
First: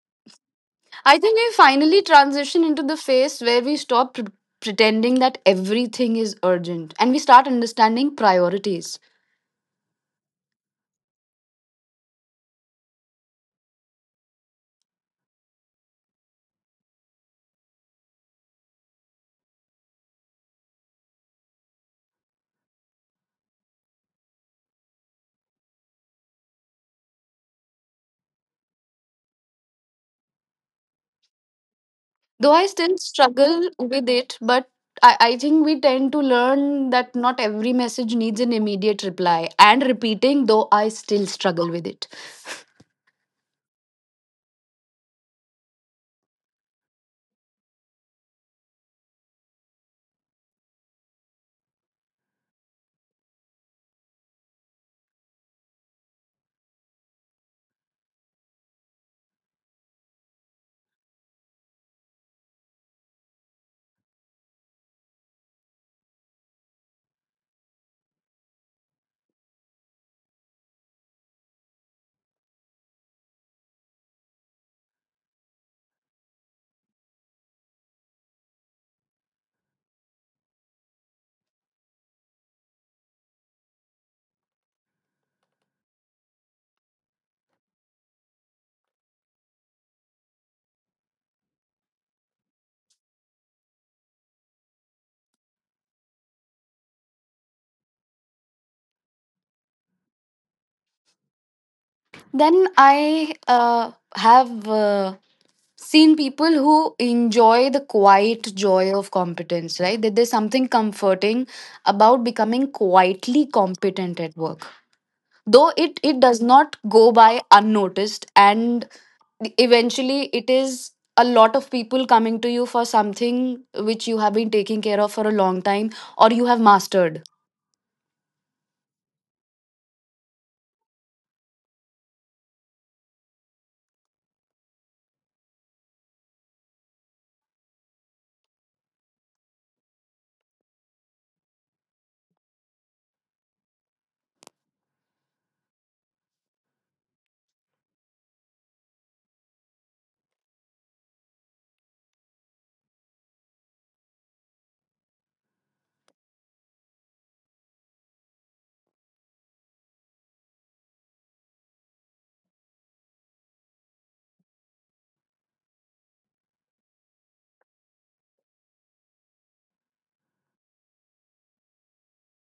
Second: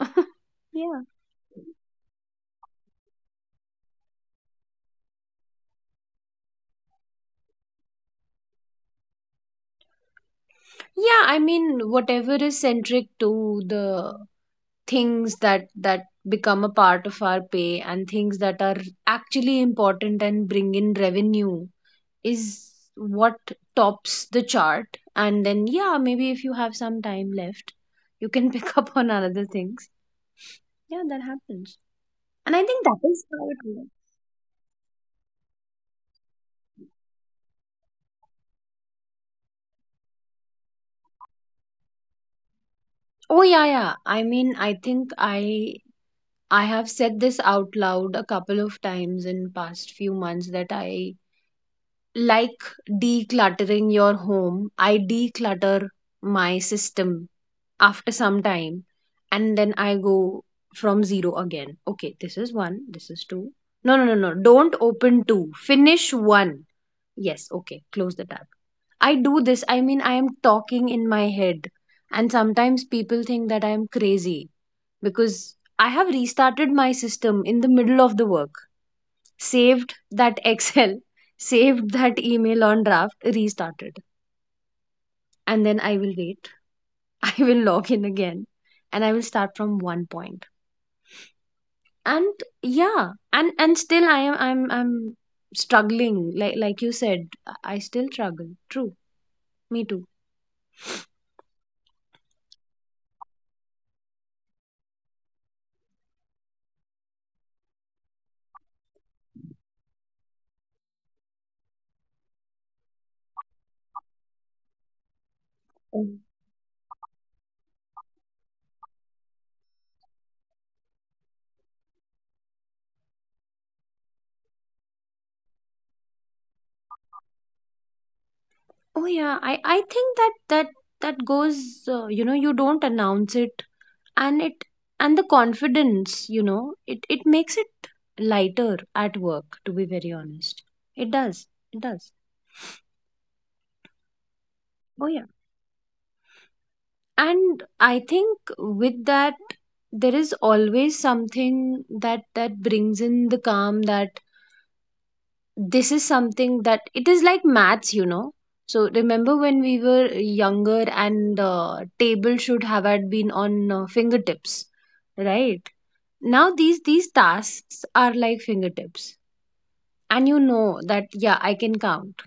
[SPEAKER 2] <laughs> Yeah.
[SPEAKER 1] I think we finally transition into the phase where we stop pre- pretending that everything is urgent and we start understanding priorities.
[SPEAKER 2] Yeah, I mean, whatever is centric to the things that that become a part of our pay, and things that are actually important and bring in revenue, is what tops the chart. And then yeah, maybe if you have some time left, you can <laughs> pick up on other things. Yeah, that happens,
[SPEAKER 1] Though
[SPEAKER 2] and
[SPEAKER 1] I
[SPEAKER 2] I think
[SPEAKER 1] still
[SPEAKER 2] that is how it
[SPEAKER 1] struggle
[SPEAKER 2] works.
[SPEAKER 1] with it. But I, I think we tend to learn that not every message needs an immediate reply and repeating, though I still struggle with it. <laughs>
[SPEAKER 2] Oh yeah, yeah, I mean, I think i I have said this out loud a couple of times in past few months, that I, like decluttering your home, I declutter my system after some time, and then I go from zero again. Okay, this is one, this is two. No, no, no, no. Don't open two. Finish one. Yes, okay, close the tab. I do this, I mean, I am talking in my head. And sometimes people think that I am crazy because I have restarted my system in the middle of the work, saved that <laughs> Excel, saved that email on draft, restarted. And then I will wait. <laughs> I will log in again, and I will start from one point. And yeah, and and still I am I'm I'm struggling. Like like you said, I still struggle. True. Me too.
[SPEAKER 1] Then I uh, have. Uh, seen people who enjoy the quiet joy of competence, right? That there's something comforting about becoming quietly competent at work. Though it, it
[SPEAKER 2] Mm.
[SPEAKER 1] does not go by unnoticed, and eventually it is a lot of people coming to you for something which you have been taking care of for a long time or you have mastered.
[SPEAKER 2] Oh yeah, I I think that that that goes, uh, you know, you don't announce it, and it and the confidence, you know, it it makes it lighter at work, to be very honest. It does. It does. Oh yeah. And I think with that, there is always something that that brings in the calm, that this is something that, it is like maths, you know. So remember when we were younger, and uh, table should have had been on uh, fingertips, right? Now these these tasks are like fingertips, and you know that yeah, I can count.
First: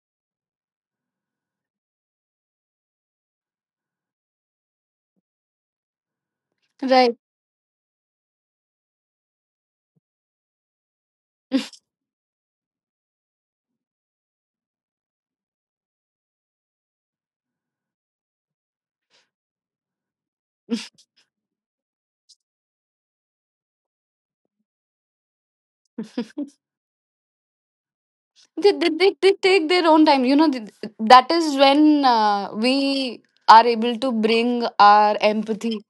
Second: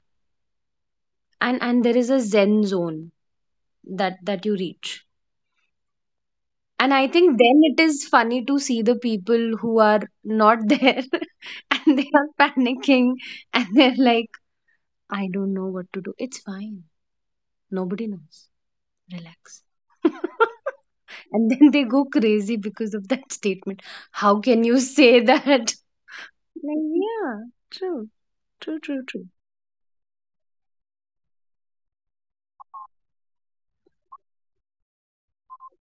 [SPEAKER 2] And and there is a zen zone that that you reach. And I
[SPEAKER 1] Right.
[SPEAKER 2] think then it is funny to see the people who are not there.
[SPEAKER 1] <laughs> they,
[SPEAKER 2] <laughs> And they are panicking, and they're like, I don't know what to do, it's fine, nobody knows, relax. <laughs> And then they go crazy because of that statement, how can you say that? <laughs> Like, yeah, true, true,
[SPEAKER 1] they,
[SPEAKER 2] true,
[SPEAKER 1] they,
[SPEAKER 2] true.
[SPEAKER 1] they take their own time. You know, th- that is when uh, we are able to bring our empathy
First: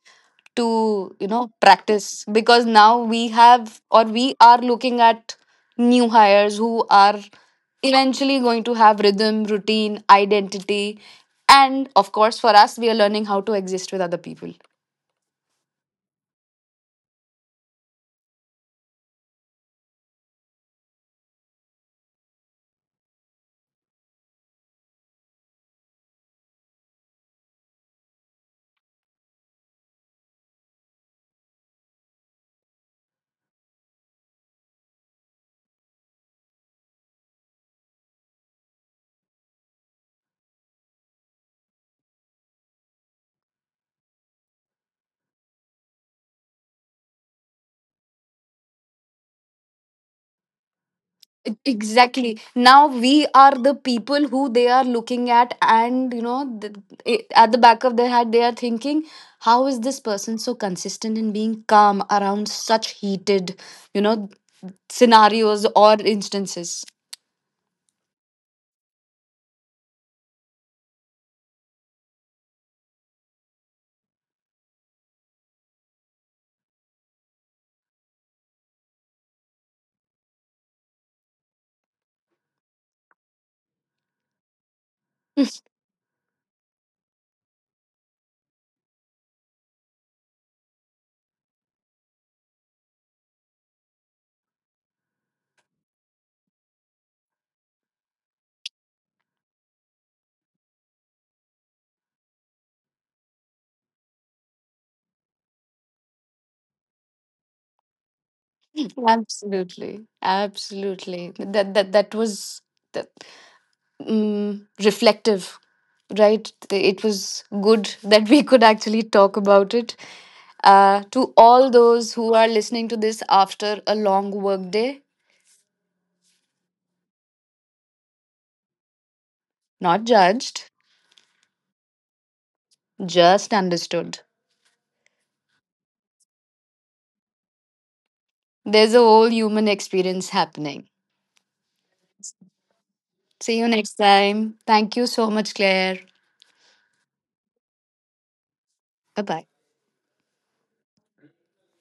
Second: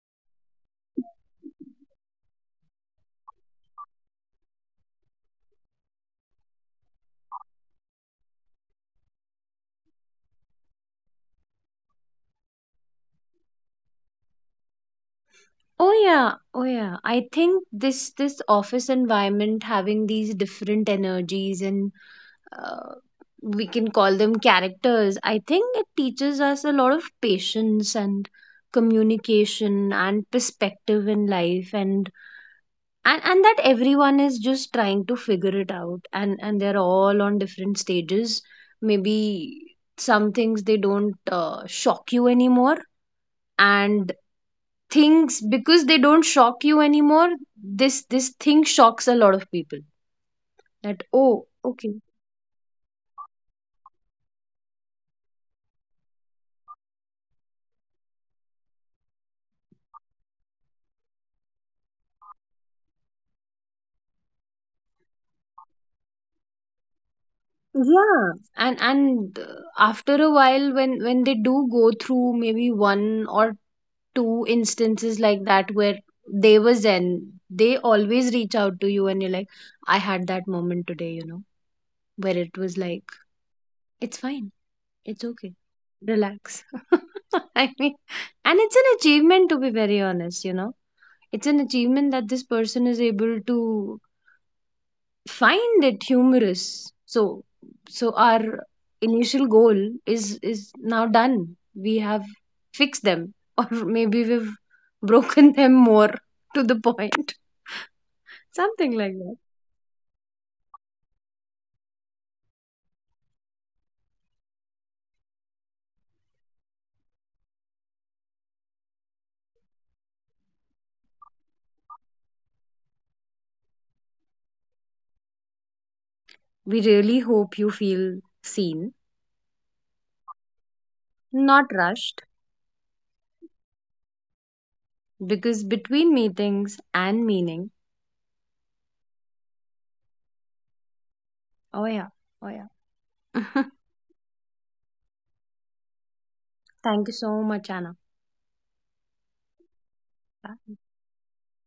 [SPEAKER 1] to, you know, practice, because now we have, or we are looking at new hires who are eventually going to have rhythm, routine, identity. And of course, for us, we are learning how to exist with other people.
[SPEAKER 2] Oh yeah, oh yeah. I think this this office environment having these different energies, and uh, we can call them characters. I think it teaches us a lot of patience, and communication, and perspective in life, and and and that everyone is just trying to figure it out, and and they're all on different stages. Maybe some things they don't uh, shock you anymore, and things, because they don't shock you anymore, this this thing shocks a lot of people, that
[SPEAKER 1] E-
[SPEAKER 2] oh okay.
[SPEAKER 1] exactly, now we are the people who they are looking at, and you know th- it- at the back of their head they are thinking, how is this person so consistent in being calm around such heated, you know, scenarios or instances.
[SPEAKER 2] Yeah. And and uh, after a while, when when they do go through maybe one or two instances like that, where they were zen, they always reach out to you and you're like, I had that moment today, you know, where it was like, it's fine, it's okay, relax. <laughs> I mean, and it's an achievement, to be very honest, you know, it's an achievement that this person is able to find it humorous. So so our initial goal is is now done. We have fixed them, <laughs> or maybe we've broken <laughs> them more, to the point, <laughs> something like that.
[SPEAKER 1] Absolutely, absolutely. That that that was that, um, reflective, right? It was good <laughs> that we could actually talk about it. Uh, to all those who are listening to this after a long work day,
[SPEAKER 2] We really hope you feel seen,
[SPEAKER 1] not judged,
[SPEAKER 2] not rushed,
[SPEAKER 1] just understood.
[SPEAKER 2] because between meetings and meaning,
[SPEAKER 1] There's a whole human experience happening.
[SPEAKER 2] oh yeah, oh
[SPEAKER 1] See you
[SPEAKER 2] yeah.
[SPEAKER 1] next
[SPEAKER 2] <laughs>
[SPEAKER 1] time. Thank you so much, Claire.
[SPEAKER 2] Thank you so much, Anna.
[SPEAKER 1] Bye bye.